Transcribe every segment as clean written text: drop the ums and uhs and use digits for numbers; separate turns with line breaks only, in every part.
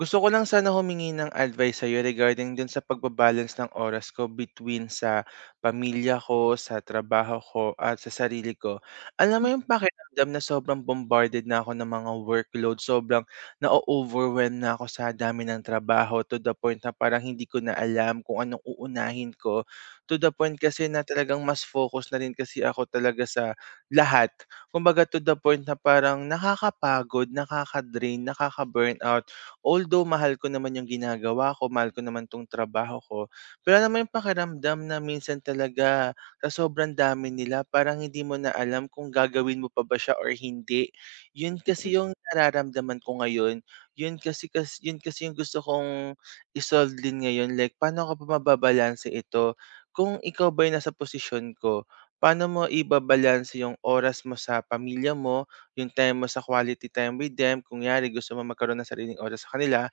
Gusto ko lang sana humingi ng advice sa'yo regarding dun sa pagbabalance ng oras ko between sa pamilya ko, sa trabaho ko, at sa sarili ko. Alam mo yung pakiramdam na sobrang bombarded na ako ng mga workload, sobrang na-overwhelm na ako sa dami ng trabaho to the point na parang hindi ko na alam kung anong uunahin ko. To the point kasi na talagang mas focus na rin kasi ako talaga sa lahat. Kumbaga to the point na parang nakakapagod, nakaka-drain, nakaka-burnout. Although mahal ko naman yung ginagawa ko, mahal ko naman 'tong trabaho ko, pero alam mo yung pakiramdam na minsan talaga sa sobrang dami nila parang hindi mo na alam kung gagawin mo pa ba siya or hindi. Yun kasi yung nararamdaman ko ngayon, yun kasi yung gusto kong i-solve din ngayon, like paano ko pa mababalanse ito? Kung ikaw ba yung nasa posisyon ko, paano mo ibabalanse yung oras mo sa pamilya mo, yung time mo sa quality time with them, kung yari gusto mo magkaroon ng sariling oras sa kanila.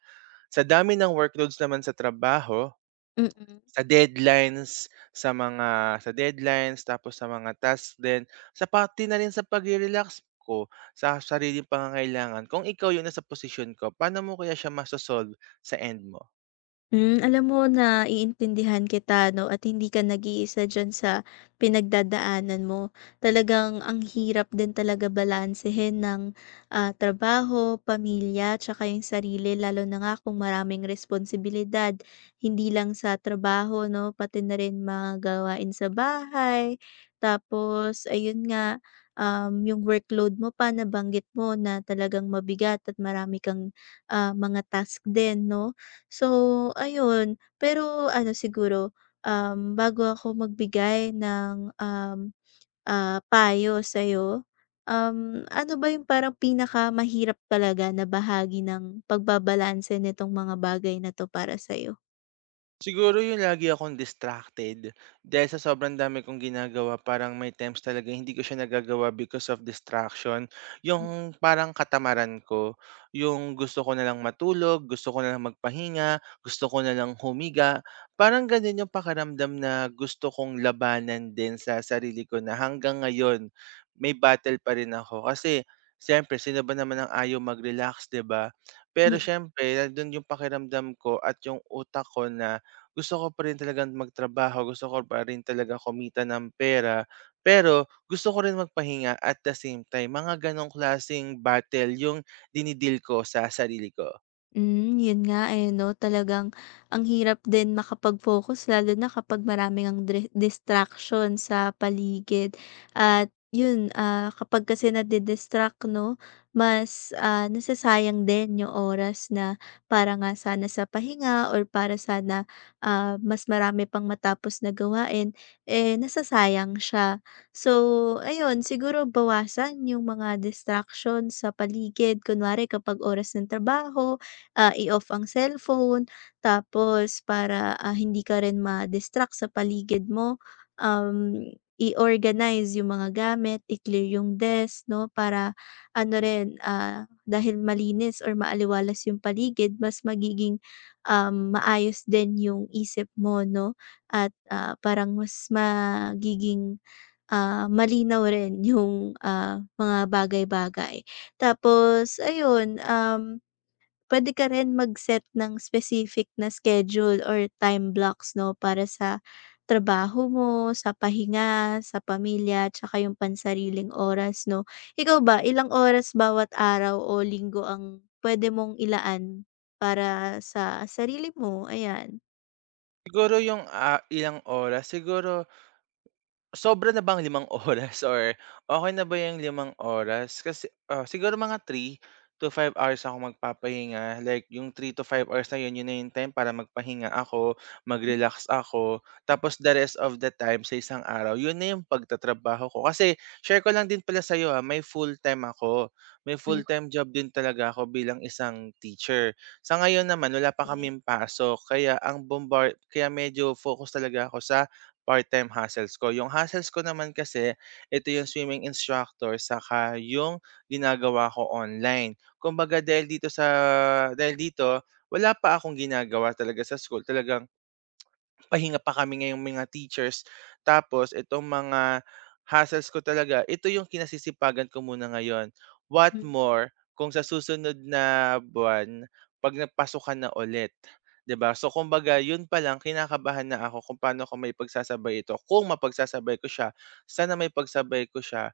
Sa dami ng workloads naman sa trabaho,
Mm.
sa deadlines, sa deadlines, tapos sa mga tasks din, sa pati na rin sa pag relax ko sa sariling pangangailangan. Kung ikaw yung nasa posisyon ko, paano mo kaya siya masosolve sa end mo?
Alam mo na naiintindihan kita 'no at hindi ka nag-iisa diyan sa pinagdadaanan mo. Talagang ang hirap din talaga balansehin ng, trabaho, pamilya, tsaka yung sarili lalo na nga kung maraming responsibilidad. Hindi lang sa trabaho 'no, pati na rin mga gawain sa bahay, tapos ayun nga, yung workload mo pa nabanggit mo na talagang mabigat at marami kang, mga task din 'no. So, ayun. Pero ano siguro, bago ako magbigay ng, payo sa'yo, ano ba yung parang pinakamahirap talaga na bahagi ng pagbabalanse nitong mga bagay na 'to para sa'yo?
Siguro yung lagi akong distracted dahil sa sobrang dami kong ginagawa, parang may times talaga hindi ko siya nagagawa because of distraction. Yung parang katamaran ko, yung gusto ko na lang matulog, gusto ko na lang magpahinga, gusto ko na lang humiga. Parang ganun yung pakaramdam na gusto kong labanan din sa sarili ko na hanggang ngayon may battle pa rin ako kasi siyempre, sino ba naman ang ayaw mag-relax, 'di ba? Pero siyempre, nandun yung pakiramdam ko at yung utak ko na gusto ko pa rin talagang magtrabaho, gusto ko pa rin talaga kumita ng pera, pero gusto ko rin magpahinga at the same time. Mga ganong klaseng battle yung dinidil ko sa sarili ko.
Yun nga, eh, 'no, talagang ang hirap din makapag-focus lalo na kapag marami ngang distraction sa paligid at yun, kapag kasi nadi-distract 'no, mas, nasasayang din yung oras na para nga sana sa pahinga or para sana, mas marami pang matapos na gawain, eh, nasasayang siya. So, ayun siguro bawasan yung mga distraction sa paligid, kunwari kapag oras ng trabaho, i-off ang cellphone, tapos para, hindi ka rin ma-distract sa paligid mo, um, i-organize yung mga gamit, i-clear yung desk 'no, para ano rin, dahil malinis or maaliwalas yung paligid, mas magiging, maayos din yung isip mo 'no at, parang mas magiging, malinaw rin yung, mga bagay-bagay. Tapos ayun. Puwede ka rin mag-set ng specific na schedule or time blocks 'no, para sa trabaho mo, sa pahinga, sa pamilya, tsaka yung pansariling oras 'no. Ikaw ba, ilang oras bawat araw o linggo ang puwede mong ilaan para sa sarili mo? Ayan.
Siguro yung, ilang oras, siguro sobra na bang 5 oras or okay na ba yung 5 oras? Kasi, siguro mga 3 to 5 hours ako magpapahinga. Like yung 3 to 5 hours na yun, yun na yung time para magpahinga ako, mag-relax ako. Tapos the rest of the time sa isang araw, yun na yung pagtatrabaho ko. Kasi share ko lang din pala sa'yo, ha, may full-time ako. May
Mm.
full-time job din talaga ako bilang isang teacher. Sa ngayon naman wala pa
Hmm,
kaming pasok kaya ang bombard, kaya medyo focus talaga ako sa part-time hustles ko. Yung hustles ko naman kasi, ito yung swimming instructor saka yung ginagawa ko online. Kumbaga dahil dito, wala pa akong ginagawa talaga sa school. Talagang pahinga pa kami ngayong mga teachers. Tapos itong mga hassles ko talaga, ito yung kinasisipagan ko muna ngayon. What
mm.
more kung sa susunod na buwan, pag nagpasukan na ulit, 'di ba? So kumbaga, yun pa lang kinakabahan na ako kung paano ko may pagsasabay ito. Kung mapagsasabay ko siya, sana may pagsabay ko siya.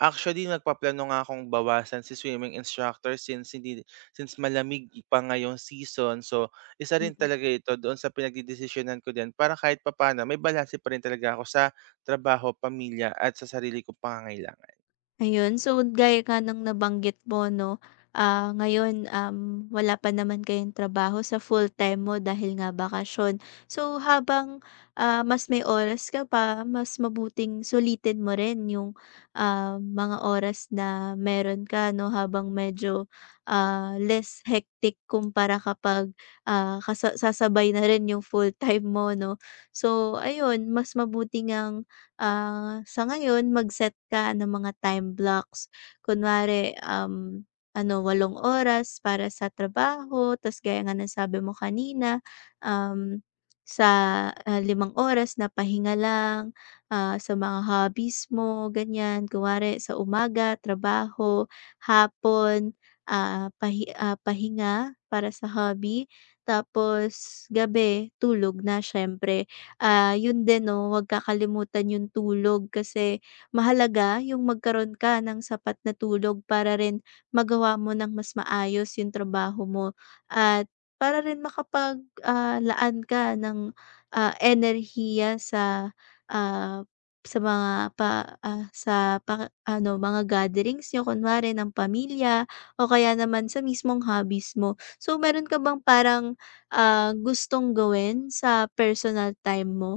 Actually, nagpaplano nga akong bawasan si swimming instructor since malamig pa ngayong season. So, isa rin
Mm.
talaga ito doon sa pinagdedesisyonan ko din para kahit papaano may balanse pa rin talaga ako sa trabaho, pamilya at sa sarili kong pangangailangan.
Ayun, so gaya ka ng nabanggit mo 'no, ngayon, wala pa naman kayong trabaho sa full-time mo dahil nga bakasyon. So habang, mas may oras ka pa, mas mabuting sulitin mo rin yung, mga oras na meron ka 'no, habang medyo, less hectic kumpara kapag, ah, kasa sasabay na rin yung full-time mo 'no. So ayun, mas mabuting sa ngayon mag-set ka ng mga time blocks. Kunwari, ano 8 oras para sa trabaho, ta's gaya nga ng sabi mo kanina, um, sa, 5 oras na pahinga lang, sa mga hobbies mo ganyan. Kunwari sa umaga trabaho, hapon, pahinga para sa hobby, tapos gabi tulog na siyempre. Yun din 'no, huwag kakalimutan yung tulog kasi mahalaga yung magkaroon ka ng sapat na tulog para rin magawa mo ng mas maayos yung trabaho mo at para rin makapag, laan ka ng, enerhiya sa, ah, sa mga pa ah, sa mga gatherings niyo kunwari ng pamilya o kaya naman sa mismong hobbies mo. So, meron ka bang parang gustong gawin sa personal time mo?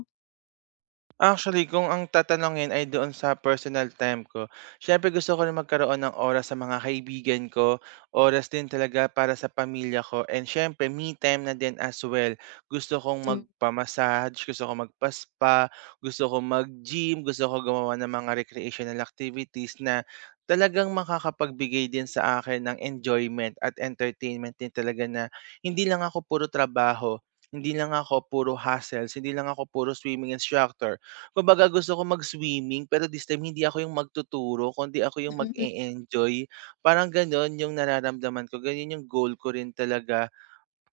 Actually, kung ang tatanungin ay doon sa personal time ko, syempre gusto ko rin magkaroon ng oras sa mga kaibigan ko, oras din talaga para sa pamilya ko, and syempre me time na din as well. Gusto kong
Hmm,
magpamassage, gusto kong magpaspa, gusto kong mag-gym, gusto ko gumawa ng mga recreational activities na talagang makakapagbigay din sa akin ng enjoyment at entertainment din talaga, na hindi lang ako puro trabaho, hindi lang ako puro hassles, hindi lang ako puro swimming instructor. Kumbaga gusto ko mag-swimming pero this time hindi ako yung magtuturo kundi ako yung
mm.
mag-e-enjoy. Parang gano'n yung nararamdaman ko, ganun yung goal ko rin talaga.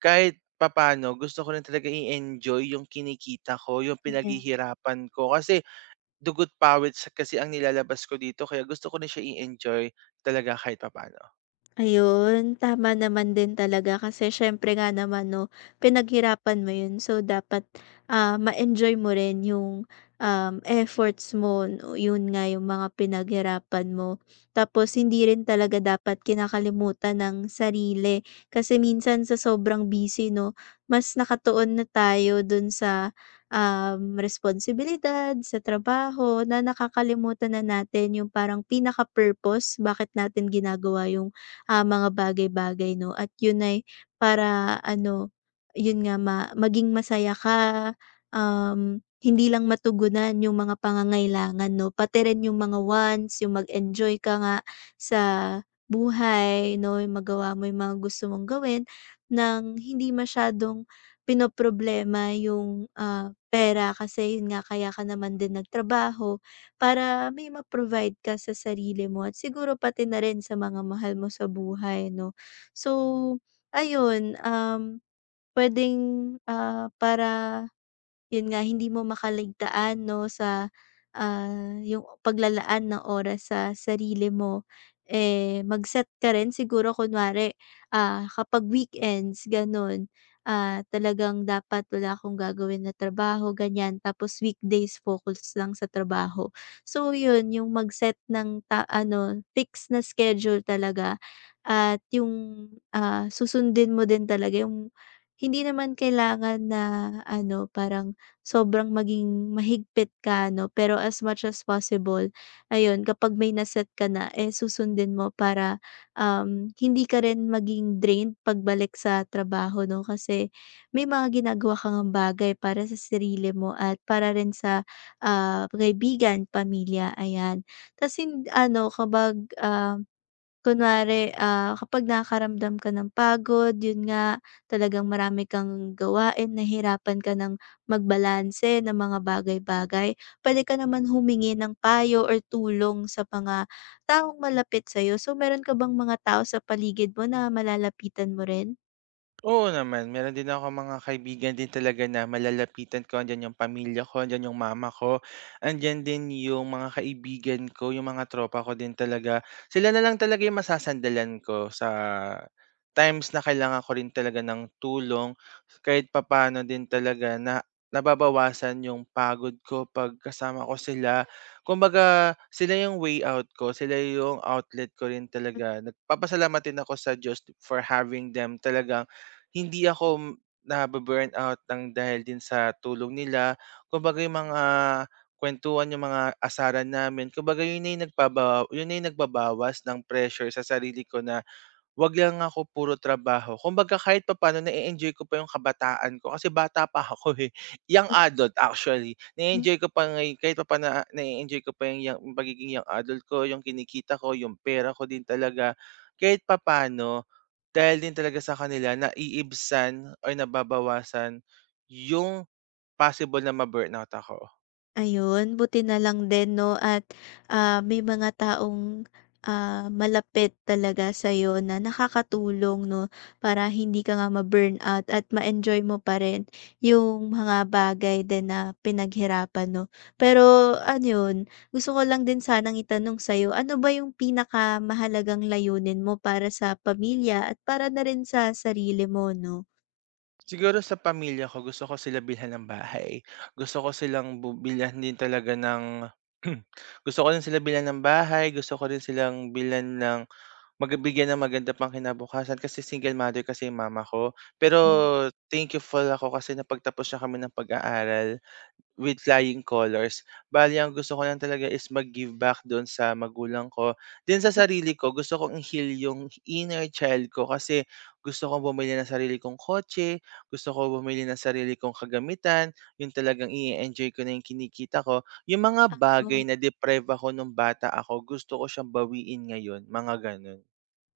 Kahit papaano gusto ko rin talaga i-enjoy yung kinikita ko, yung
Kaya
pinaghihirapan ko kasi dugo't pawis kasi ang nilalabas ko dito, kaya gusto ko rin siya i-enjoy talaga kahit papaano.
Ayun, tama naman din talaga kasi siyempre nga naman 'no, pinaghirapan mo 'yun so dapat, ma-enjoy mo rin yung, efforts mo, o 'yun nga yung mga pinaghirapan mo. Tapos hindi rin talaga dapat kinakalimutan ng sarili kasi minsan sa sobrang busy 'no, mas nakatuon na tayo dun sa, responsibilidad, sa trabaho na nakakalimutan na natin yung parang pinaka-purpose bakit natin ginagawa yung mga bagay-bagay 'no at yun ay para ano, yun nga maging masaya ka, hindi lang matugunan yung mga pangangailangan 'no, pati rin yung mga wants, yung mag-enjoy ka nga sa buhay 'no, yung magawa mo yung mga gusto mong gawin nang hindi masyadong pinoproblema yung, pera kasi yun nga kaya ka naman din nagtrabaho. Para may ma-provide ka sa sarili mo at siguro pati na rin sa mga mahal mo sa buhay 'no. So ayun, um, puwedeng, ah, para 'Yun nga hindi mo makaligtaan 'no sa, yung paglalaan ng oras sa sarili mo. Eh, mag-set ka rin siguro kunwari, kapag weekends gano'n, talagang dapat wala akong gagawin na trabaho ganyan, tapos weekdays focus lang sa trabaho. So 'yun yung mag-set ng ta ano fixed na schedule talaga at yung, susundin mo din talaga yung hindi naman kailangan na ano parang sobrang maging mahigpit ka ano, pero as much as possible ayun kapag may naset ka na, eh, susundin mo para, hindi ka rin maging drained pagbalik sa trabaho 'no, kasi may mga ginagawa kang ngang bagay para sa sarili mo at para rin sa, kaibigan, pamilya, ayan. Tas ano kapag, um kunwari, kapag nakakaramdam ka ng pagod, yun nga, talagang marami kang gawain, nahirapan ka ng magbalanse ng mga bagay-bagay, puwede ka naman humingi ng payo or tulong sa mga taong malapit sa'yo. So, meron ka bang mga tao sa paligid mo na malalapitan mo rin?
Oo naman, meron din ako mga kaibigan din talaga na malalapitan ko, andiyan yung pamilya ko, andiyan yung mama ko, andiyan din yung mga kaibigan ko, yung mga tropa ko din talaga. Sila na lang talaga yung masasandalan ko sa times na kailangan ko rin talaga ng tulong, kahit papano din talaga na nababawasan yung pagod ko pag kasama ko sila. Kumbaga, sila yung way out ko, sila yung outlet ko rin
Mm.
talaga. Nagpapasalamat din ako sa Diyos for having them talaga, hindi ako nabu out ng dahil din sa tulong nila. Kumbaga yung mga kuwentuhan, yung mga asaran namin, kumbaga yun na yung nagbabawas ng pressure sa sarili ko na 'wag lang ako puro trabaho. Kumbaga kahit papaano na enjoy ko pa yung kabataan ko kasi bata pa ako, eh, young adult actually. Na
Mm.
enjoy ko pa kahit papaano, na enjoy ko pa yung pagiging young adult ko, yung kinikita ko, yung pera ko din talaga. Kahit papaano, dahil din talaga sa kanila naiibsan or nababawasan yung possible na ma-burnout ako.
Ayun, buti na lang din 'no at, may mga taong, malapit talaga sa'yo na nakakatulong 'no, para hindi ka nga ma-burnout at ma-enjoy mo pa rin yung mga bagay din na pinaghirapan 'no. Pero ano 'yun, gusto ko lang din sanang itanong sa'yo, ano ba yung pinakamahalagang layunin mo para sa pamilya at para na rin sa sarili mo 'no?
Siguro sa pamilya ko gusto ko sila bilhan ng bahay. Gusto ko silang bilhan din talaga ng gusto ko rin sila bilhan ng bahay, gusto ko rin silang bilhan ng magbigyan ng maganda pang pangkinabukasan kasi single mother kasi yung mama ko. Pero thankful ako kasi napagtapos na kami ng pag-aaral. With flying colors. Bale ang gusto ko lang talaga is mag-give back dun sa magulang ko. Din sa sarili ko, gusto kong i-heal yung inner child ko kasi gusto kong bumili ng sarili kong kotse, gusto ko bumili ng sarili kong kagamitan, yung talagang i enjoy ko na yung kinikita ko. Yung mga bagay
Mm.
na deprive ako nung bata ako, gusto ko siyang bawiin ngayon, mga ganun.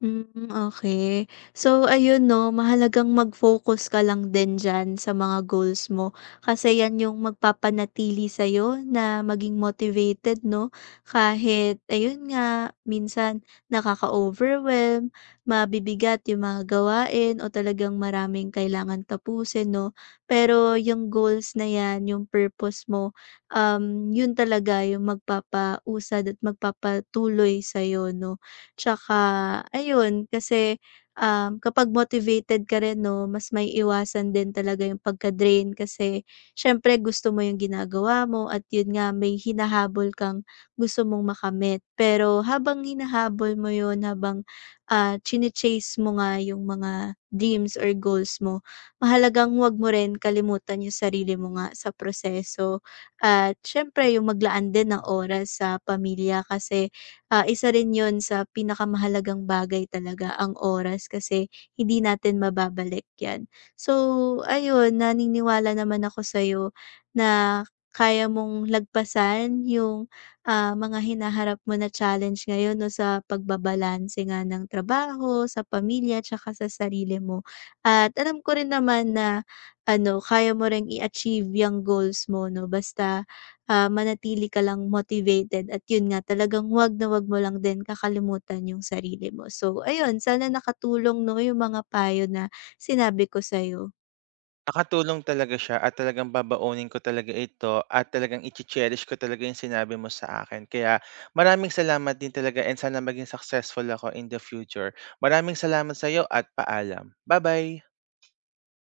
Hmm, okay. So ayun 'no, mahalagang mag-focus ka lang din diyan sa mga goals mo kasi yan yung magpapanatili sa'yo na maging motivated 'no, kahit ayun nga, minsan nakaka-overwhelm, mabibigat yung mga gawain o talagang maraming kailangan tapusin 'no. Pero yung goals na yan, yung purpose mo, yun talaga yung magpapausad at magpapatuloy sa'yo 'no. Tsaka ayun, kasi, kapag motivated ka rin 'no, mas maiiwasan din talaga yung pagka-drain kasi siyempre gusto mo yung ginagawa mo at yun nga may hinahabol kang gusto mong makamit. Pero habang hinahabol mo yun, habang, chine-chase mo nga yung mga dreams or goals mo, mahalagang huwag mo rin kalimutan yung sarili mo nga sa proseso. At siyempre yung maglaan din ng oras sa pamilya kasi isa rin yun sa pinakamahalagang bagay talaga, ang oras kasi hindi natin mababalik yan. So ayun, naniniwala naman ako sa'yo na kaya mong lagpasan yung, mga hinaharap mo na challenge ngayon 'no, sa pagbabalanse nga ng trabaho, sa pamilya, tsaka sa sarili mo. At alam ko rin naman na ano, kaya mo ring i-achieve yung goals mo 'no, basta manatili ka lang motivated at yun nga talagang wag na wag mo lang din kakalimutan yung sarili mo. So ayun, sana nakatulong 'no yung mga payo na sinabi ko sa'yo.
Nakatulong talaga siya at talagang babaunin ko talaga ito at talagang iche-cherish ko talaga yung sinabi mo sa akin. Kaya maraming salamat din talaga, and sana maging successful ako in the future. Maraming salamat sa'yo at paalam. Bye-bye!